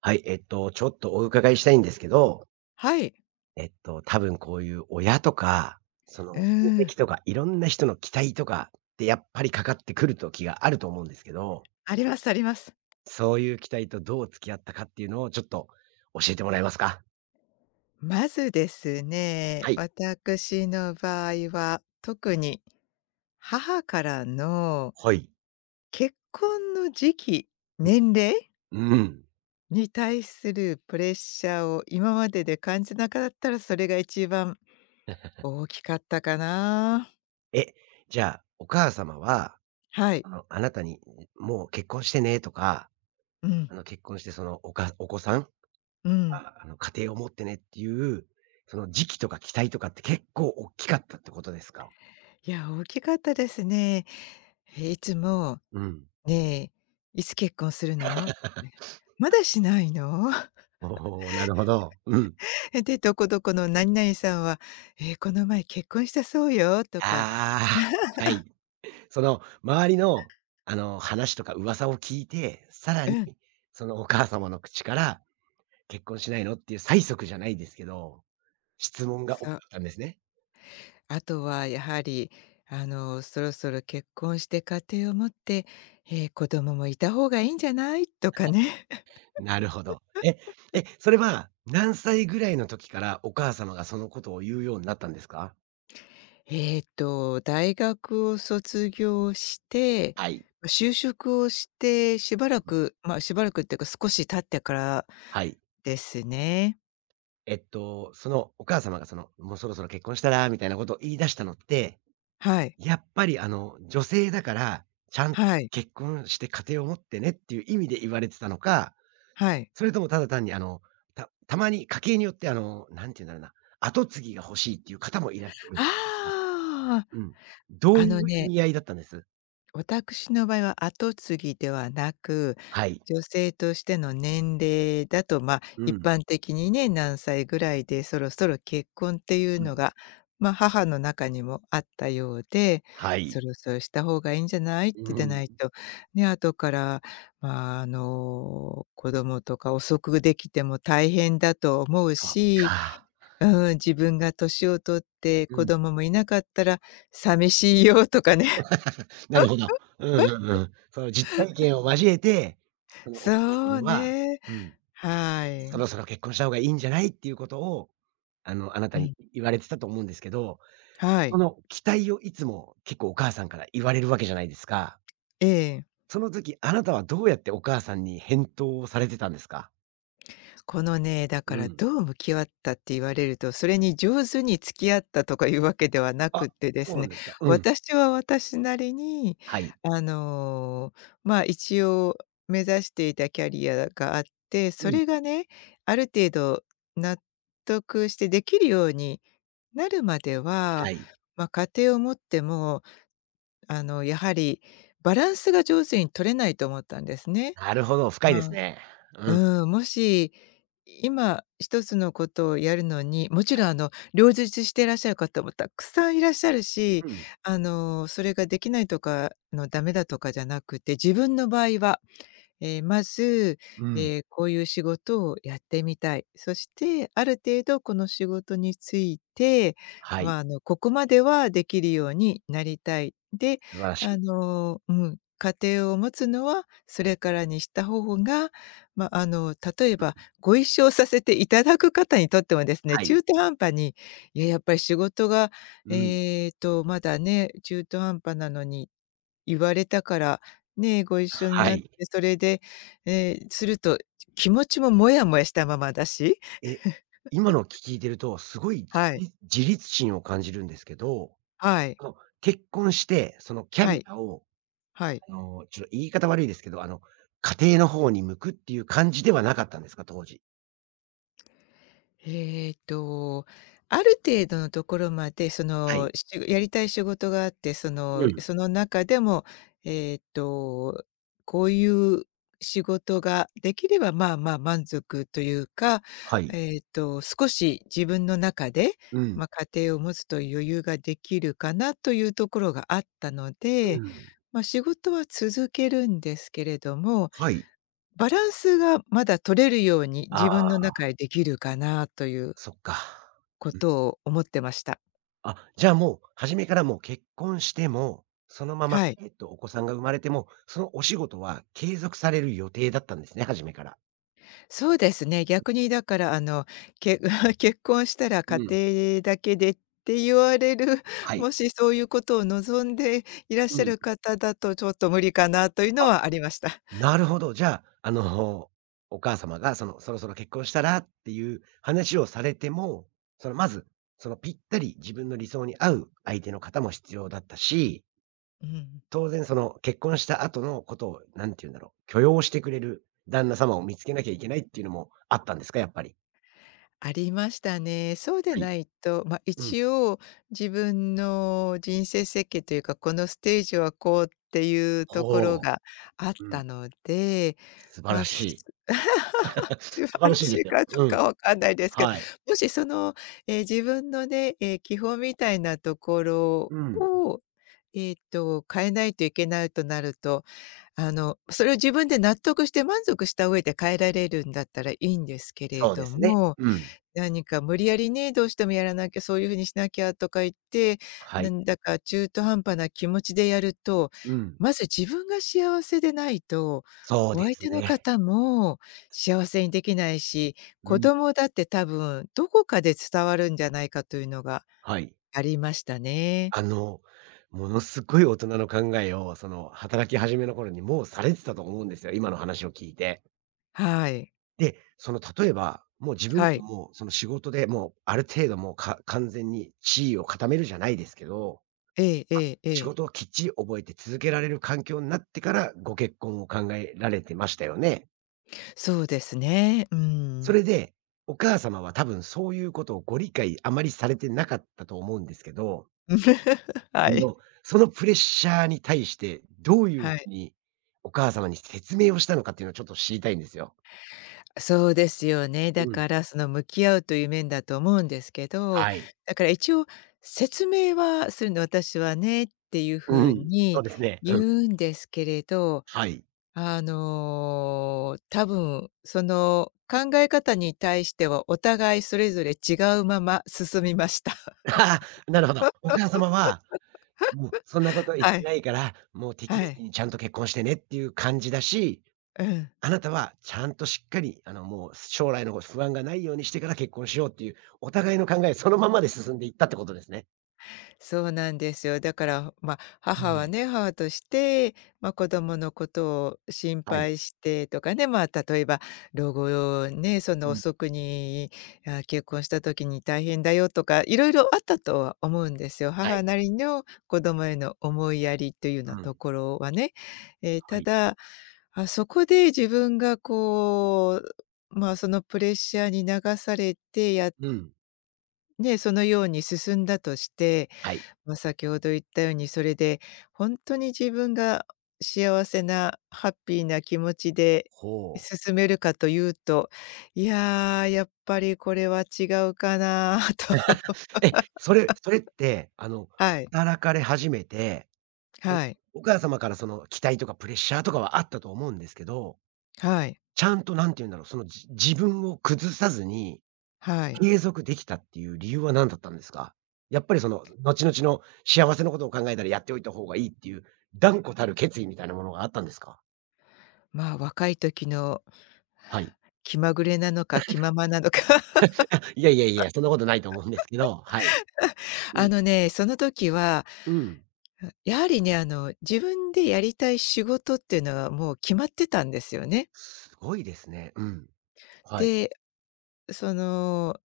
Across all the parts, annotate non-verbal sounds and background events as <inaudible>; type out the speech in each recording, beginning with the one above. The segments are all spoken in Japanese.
はい、ちょっとお伺いしたいんですけど、はい。多分こういう親とか、そのうー親ん、戚とか、いろんな人の期待とかってやっぱりかかってくる時があると思うんですけど、ありますあります。そういう期待とどう付き合ったかっていうのをちょっと教えてもらえますか？まずですね、はい。私の場合は、特に母からのはい。結婚の時期、うん。年齢うん。に対するプレッシャーを今までで感じなかったら、それが一番 <laughs> 大きかったかな。え、じゃあ、お母様は、はい。あの、あなたに、もう結婚してねとか、うん、あの、結婚してそのお子さんうん。あの、家庭を持ってねっていう、その時期とか期待とかって結構大きかったってことですか？いや、大きかったですね。いつもうん。「ねえ、いつ結婚するの？」ね、 <laughs> まだしないの？」おお、なるほど。うん。<laughs> で、どこどこの何々さんは、この前結婚したそうよとか、ああ、はい。その周りの、あの、話とか噂を聞いて、さらうにん、そのお母様の口から、結婚しないのっていう催促じゃないですけど、質問が多そかう。ったんですね。あとはやはり、そろそろ結婚して家庭を持って、子供もいた方がいいんじゃない？とかね。なるほど。え、え、それは何歳ぐらいの時からお母様がそのことを言うようになったんですか？<laughs> 大学を卒業して、はい、就職をしてしばらく、しばらくっていうか少し経ってからはい。ですね。そのお母様がその、もうそろそろ結婚したらみたいなことを言い出したのって、はい、やっぱりあの、女性だから、ちゃんはい、結婚して家庭を持ってねっていう意味で言われてたのか、はい。それともただ単にあの、たまに家計によってあの、なんて言うんだろうな、後継ぎが欲しいっていう方もいらっしゃるじゃないですか。ああ。うん。どうあいのう意ね、味合いだったんです？私の場合は後継ぎではなく、はい。女性としての年齢だと、まあ、う一ん。般的にね、何歳ぐらいでそろそろ結婚っていううのん。が、まあ、母の中にもあったようで、はそい。ろそろした方がいいんじゃないってうでん。ないと、ね、後から、まあ、子供とか遅くできても大変だと思うそっし、か。うん、自分が年を取ってう子ん。供もいなかったら寂しいよとかね。<laughs> なるほど。うんうんうん。その実体験を交えて、そのおそ母様うは、ね。うん、はそい。ろそろ結婚した方がいいんじゃないっていうことを、あの、あなたうにん。言われてたと思うんですけど、はそい。の期待をいつも結構お母さんから言われるわけじゃないですか。ええ。その時、あなたはどうやってお母さんに返答をされてたんですか？このね、だかうらん。どう向き合ったって言われると、それに上手に付き合ったとかいうわけではなあ、くってでそうすなんね、ですか。うん。私は私なりに、はい。あの、まあ、一応目指していたキャリアがあって、うそれん。がね、ある程度納得してできるようになるまではは、い。まあ、家庭を持ってもやはりバランスが上手に取れないと思ったんですね。なるほど、深いですまあ、ね。うん。うん、もし今一つのことをやるのに、もちろん両立していらっしゃる方もたくさんいらっしゃるうし、ん。それができないとか、ダメだとかじゃなくて、自分の場合はまず、うん。こういう仕事をやってみたい。そして、ある程度この仕事について、はい。まあ、ここまではできるようになりたい。で、素晴らしい。うん、家庭を持つのはそれからにした方が、まあ、例えばご一緒させていただく方にとってもですね、はい。中途半端に、いや、やっぱり仕事が、うん。まだね、中途半端なのに言われたから、ね、ご一緒にはなって、い。それで、すると、気持ちもモヤモヤしたままだし。え、今の聞いてると、すごいはい、自立心を感じるんですけど、はい、あの、結婚して、そのキャはリい、アを、はい。あの、ちょっと言い方悪いですけど、あの、家庭の方に向くっていう感じではなかったんですか？当時。ええと、ある程度のところまで、はい。やりたい仕事があって、そうのん。その中でも、ええと、こういう仕事ができれば、まあまあ、満足というか、はい。少し自分の中で、うん。家庭を持つという余裕ができるかなというところがあったのうで、ん。仕事は続けるんですけれども、はい。バランスがまだ取れるようにあ自分のあ、中でできるかなというそっか。こうん。とを思ってました。あ、じゃあもう、初めからもう結婚しても、そのまま、はい。お子さんが生まれても、そのお仕事は継続される予定だったんですね、初めから。そうですね、逆にだから、け <laughs> 結婚したら家うん。庭だけでって言われる、<laughs> はい。もしそういうことを望んでいらっうしゃん。る方だと、ちょっと無理かなというのはありました。なるほど。じゃあ、あの、お母様がその、そろそろ結婚したらっていう話をされても、その、まず、そのぴったり自分の理想に合う相手の方も必要だったし、うん。当然その結婚した後のことを、なんて言うんだろう、許容してくれる旦那様を見つけなきゃいけないっていうのもあったんですか？やっぱり。ありましたね。そうではい。ないと、まあ、うん。一応自分の人生設計というか、このステージはこうっていうところほがあっう。うん。たので、素晴まらあ、しい。<laughs> <laughs> 素素晴晴ららしいしでいすよ。かどううん。かわかんないですけど、はい。もし自分のね、基本みたいなところうん。を、変えないといけないとなると、それを自分で納得して満足した上で変えられるんだったらいいんですけれそうでどすね。も、うん。何か無理やりね、どうしてもやらなきゃ、そういう風にしなきゃとか言って、はない。んだか中途半端な気持ちでやると、うん。まず自分が幸せでないと、そうおで相す手のね。方も幸せにできないし、う子ん。供だって多分どこかで伝わるんじゃないかというのがはい。ありましたね。あの、ものすごい大人の考えを、その、働き始めの頃にもうされてたと思うんですよ、今の話を聞いて。はい。で、その、例えば、もう自分はい。も、その、仕事でもうある程度もう、完全に地位を固めるじゃないですけど、えええあ、ええ仕え。事をきっちり覚えて続けられる環境になってから、ご結婚を考えられてましたよね。そうですね。うそん。れで、お母様は多分そういうことをご理解あまりされてなかったと思うんですけど、 <laughs> はあい。の、そのプレッシャーに対して、どういうふはい。うにお母様に説明をしたのかっていうのをちょっと知りたいんですよ。そうですよね。だうん。から、向き合うという面だと思うんですけど、はい。だから一応説明はするの「私はね」っていうふううん。そうにですね。う言ん。うんですけれど、はい。多分、考え方に対してはお互いそれぞれ違うまま進みました。<laughs> ああ、なるほど。お母様は、もうそんなこ <laughs> と言っはてい。ないから、もう適は齢い。期にちゃんと結婚してねっていう感じだし、うん。あなたはちゃんとしっかり、あの、もう将来の不安がないようにしてから結婚しようっていう、お互いの考えそのままで進んでいったってことですね。そうなんですよ。だから、まあ、う母はん。ね、母として、まあ、子供のことを心はい。配してとかね、まあ、例えば老後をね、そのうん。遅くに、あ、結婚した時に大変だよとか、いろいろあったとは思うんですよ。は母い。なりの子供への思いやりというようなうん。ところはね。はたい。だ、あ、そこで自分がこう、まあ、そのプレッシャーに流されてうん。ね、そのように進んだとして、はい。まあ、先ほど言ったように、それで本当に自分が幸せなハッピーな気持ちでほう。進めるかというと、いやー、やっぱりこれは違うかなと。<laughs> え、それって、あの、はい、働かれ始めて、その、はい、お母様からその期待とかプレッシャーとかはあったと思うんですけど、はい、ちゃんとなんて言うんだろう、その、自分を崩さずにはい。継続できたっていう理由は何だったんですか？やっぱりその、後々の幸せのことを考えたらやっておいた方がいいっていう断固たる決意みたいなものがあったんですか？まあ、若い時のはい。気まぐれなのか気ままなのか。<laughs> いやいやいや、そんなことないと思うんですけど、はい。うあん。のね、その時は、うん。やはりね、自分でやりたい仕事っていうのはもう決まってたんですよね。すごいですね。うん。はい。で、その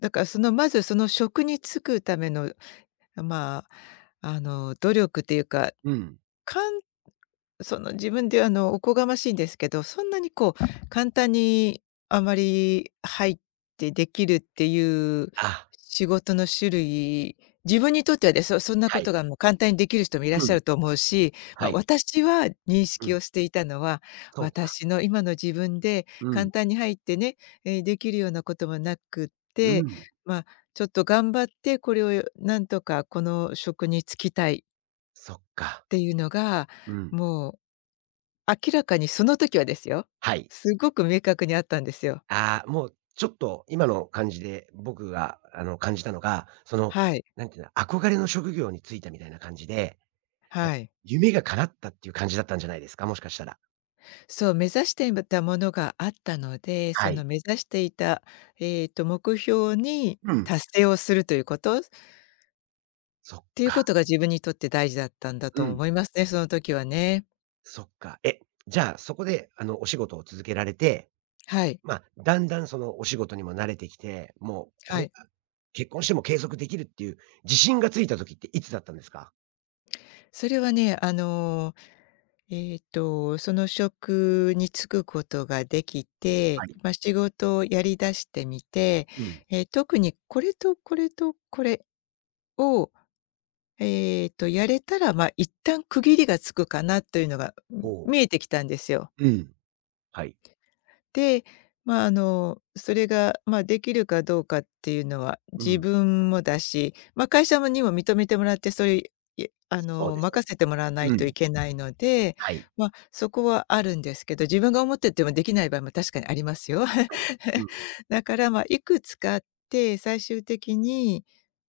だからまずその職に就くための、まあ、あの努力っていうか、うん。簡自分で、おこがましいんですけど、そんなにこう、簡単にあまり入ってできるっていうあ、仕事の種類、自分にとってはね、そんなはこい。とがもう簡単にできる人もいらっうしゃん。ると思うし、まはあ、い。私は認う識ん。をしていたのは、そうか。私の今の自分でうん、簡単に入ってね、できるようなこともなくっうて、ん。まあ、ちょっと頑張ってこれをなんとかこの職に就きたいそっか。っていうのが、うん。もう明らかにその時はですよ。はい。すごく明確にあったんですよ。ああ、もうちょっと今の感じで僕があの感じたのが、その、はい、なんていうの、憧れの職業に就いたみたいな感じで、あ、はい。夢が叶ったっていう感じだったんじゃないですか、もしかしたら。そう、目指していまたものがあったので、はそい。の目指していた、目標にうん。達成をするということ、っそっていうこか。とが自分にとって大事だったんだうとん。思いますね、その時はね。そっか。え、じゃあそこであのお仕事を続けられて、はい、まあ、だんだんそのお仕事にも慣れてきて、もうこはれい。が結婚しても継続できるっていう自信がついた時っていつだったんですか？それはね、その職に就くことができて、はい。まあ、仕事をやり出してみて、うん。特にこれとこれとこれを、やれたら、まあ、一旦区切りがつくかなというのが、ほ見えてきたんですよ。う。うん。はい。で、まあ、それが、まあ、できるかどうかっていうのはう自ん。分もだし、まあ、会社もにも認めてもらって、それいあそうの、です任せてもらわなね。ういとん。いけないので、はい。まあ、そこはあるんですけど、自分が思っててもできない場合も確かにありますよ。はい。うん。<laughs> だから、まあ、いくつかあって、最終的に、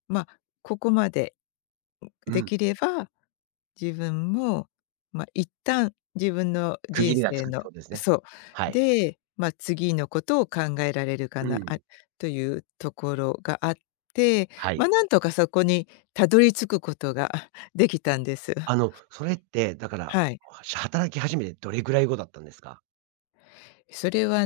まあ、ここまでうでん。きれば自分も、まあ、一旦自分の区人切りがつ生くっての、ことですね。そう。はい。で、まあ、次のことを考えられるかうな、あ、ん。というところがあって、はまあ、い。なんとかそこにたどり着くことができたんです。あの、それって、だから、はい。働き始めてどれぐらい後だったんですか？それは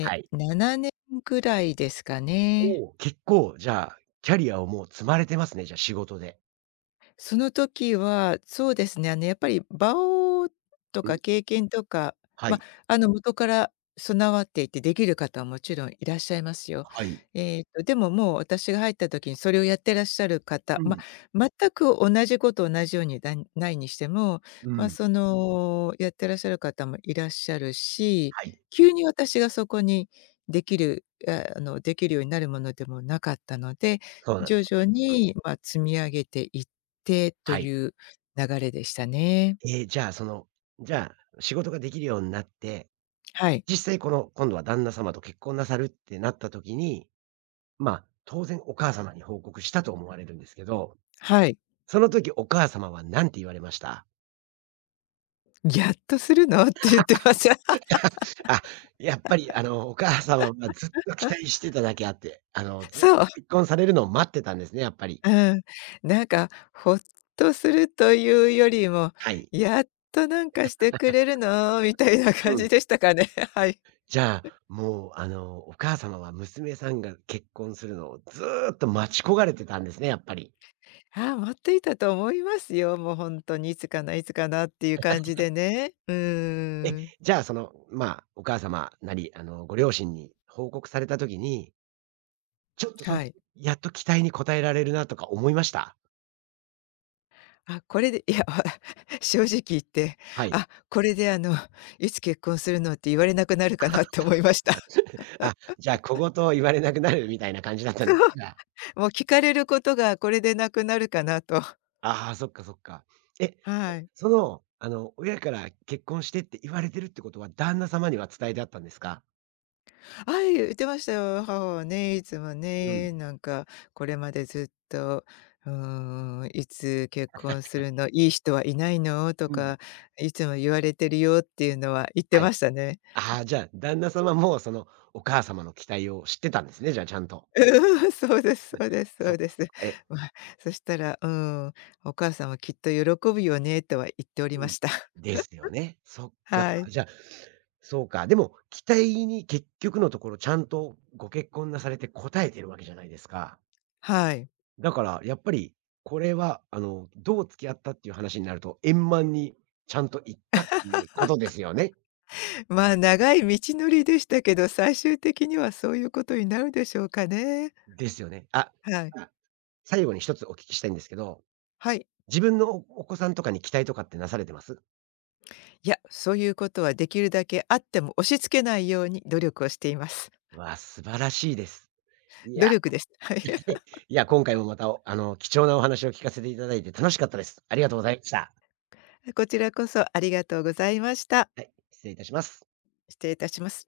はい。7年ぐらいですかおね。お、結構、じゃあ、キャリアをもう積まれてますね、じゃあ、仕事で。その時は、そうですね、やっぱり場をとうん。か経験とか、はま、い、元から備わっていてできる方はもちろんいらっしゃいますよ。はい。でももう私が入った時にそれをやってらっしゃる方、うん、全く同じこと同じようにだないにしても、うん。やってらっしゃる方もいらっしゃるし、はい、急に私がそこにできる、できるようになるものでもなかったので、そうなんで徐す。々に、積み上げていってとはい。いう流れでしたね。ええ、じゃあ、その、じゃあ、仕事ができるようになって、はい。実際この、今度は旦那様と結婚なさるってなった時に、まあ、当然お母様に報告したと思われるんですけど、はい。その時お母様は何て言われました？「やっとするの？」って言ってました。あ、やっぱりあの、お母様はずっと期待 <laughs> してただけあって、あの、ず、そう、結婚されるのを待ってたんですね、やっぱり。うん。なんかほっとするというよりも、はい。「やっとなんかしてくれるの？」みたいなう感ん。じでしたかね。<laughs> はい。じゃあ、もうあの、お母様は娘さんが結婚するのをずっと待ち焦がれてたんですね、やっぱり。ああ、待っていたと思いますよ。もう本当にいつかな、いつかなっていう感じでね。うえ、ーん。じゃあその、まあ、お母様なり、あの、ご両親に報告された時に、ちょっとそはの、い。やっと期待に応えられるなとか思いました？あ、これでいや、<laughs> 正直言って、はい。あ、これで<laughs> いつ結婚するのって言われなくなるかなって思いました。<laughs> あ、じゃあ、小言を言われなくなるみたいな感じだったんですか？もう聞かれることがこれでなくなるかなと。<laughs> ああ、そっかそっか。え、はい。その、あの、親から結婚してって言われてるってことは、旦那様には伝えてあったんですか？はい、言ってましたよ。母はね、いつもうん。ね、なんかこれまでずっと、うーん、いつ結婚するの、いい人はいないのとうん。か、いつも言われてるよっていうのは言ってはい。ましたね。ああ、じゃあ、旦那様も、その、お母様の期待を知ってたんですね、じゃあ、ちゃんと。うん、そうですそうですそそっうでかす。そっか。え、<laughs> まあ、そしたら、うん、お母さんはきっと喜ぶよねとは言っておりうまん。した。<laughs> ですよね。そっか。はい。じゃあ、そうか。でも、期待に結局のところ、ちゃんとご結婚なされて応えてるわけじゃないですか。はい。だから、やっぱり、これは、あの、どう付き合ったっていう話になると、円満にちゃんといったっていうことですよね。まあ、長い道のりでしたけど、最終的にはそういうことになるでしょうかね。ですよね。あ、はい。あ、最後に一つお聞きしたいんですけど、はい。自分のお子さんとかに期待とかってなされてます？いや、そういうことはできるだけあっても押し付けないように努力をしています。わあ、素晴らしいです。いや、努力です。はい。<laughs> <laughs> いや、今回もまた、あの、貴重なお話を聞かせていただいて楽しかったです。ありがとうございました。こちらこそありがとうございました。はい、失礼いたします。失礼いたします。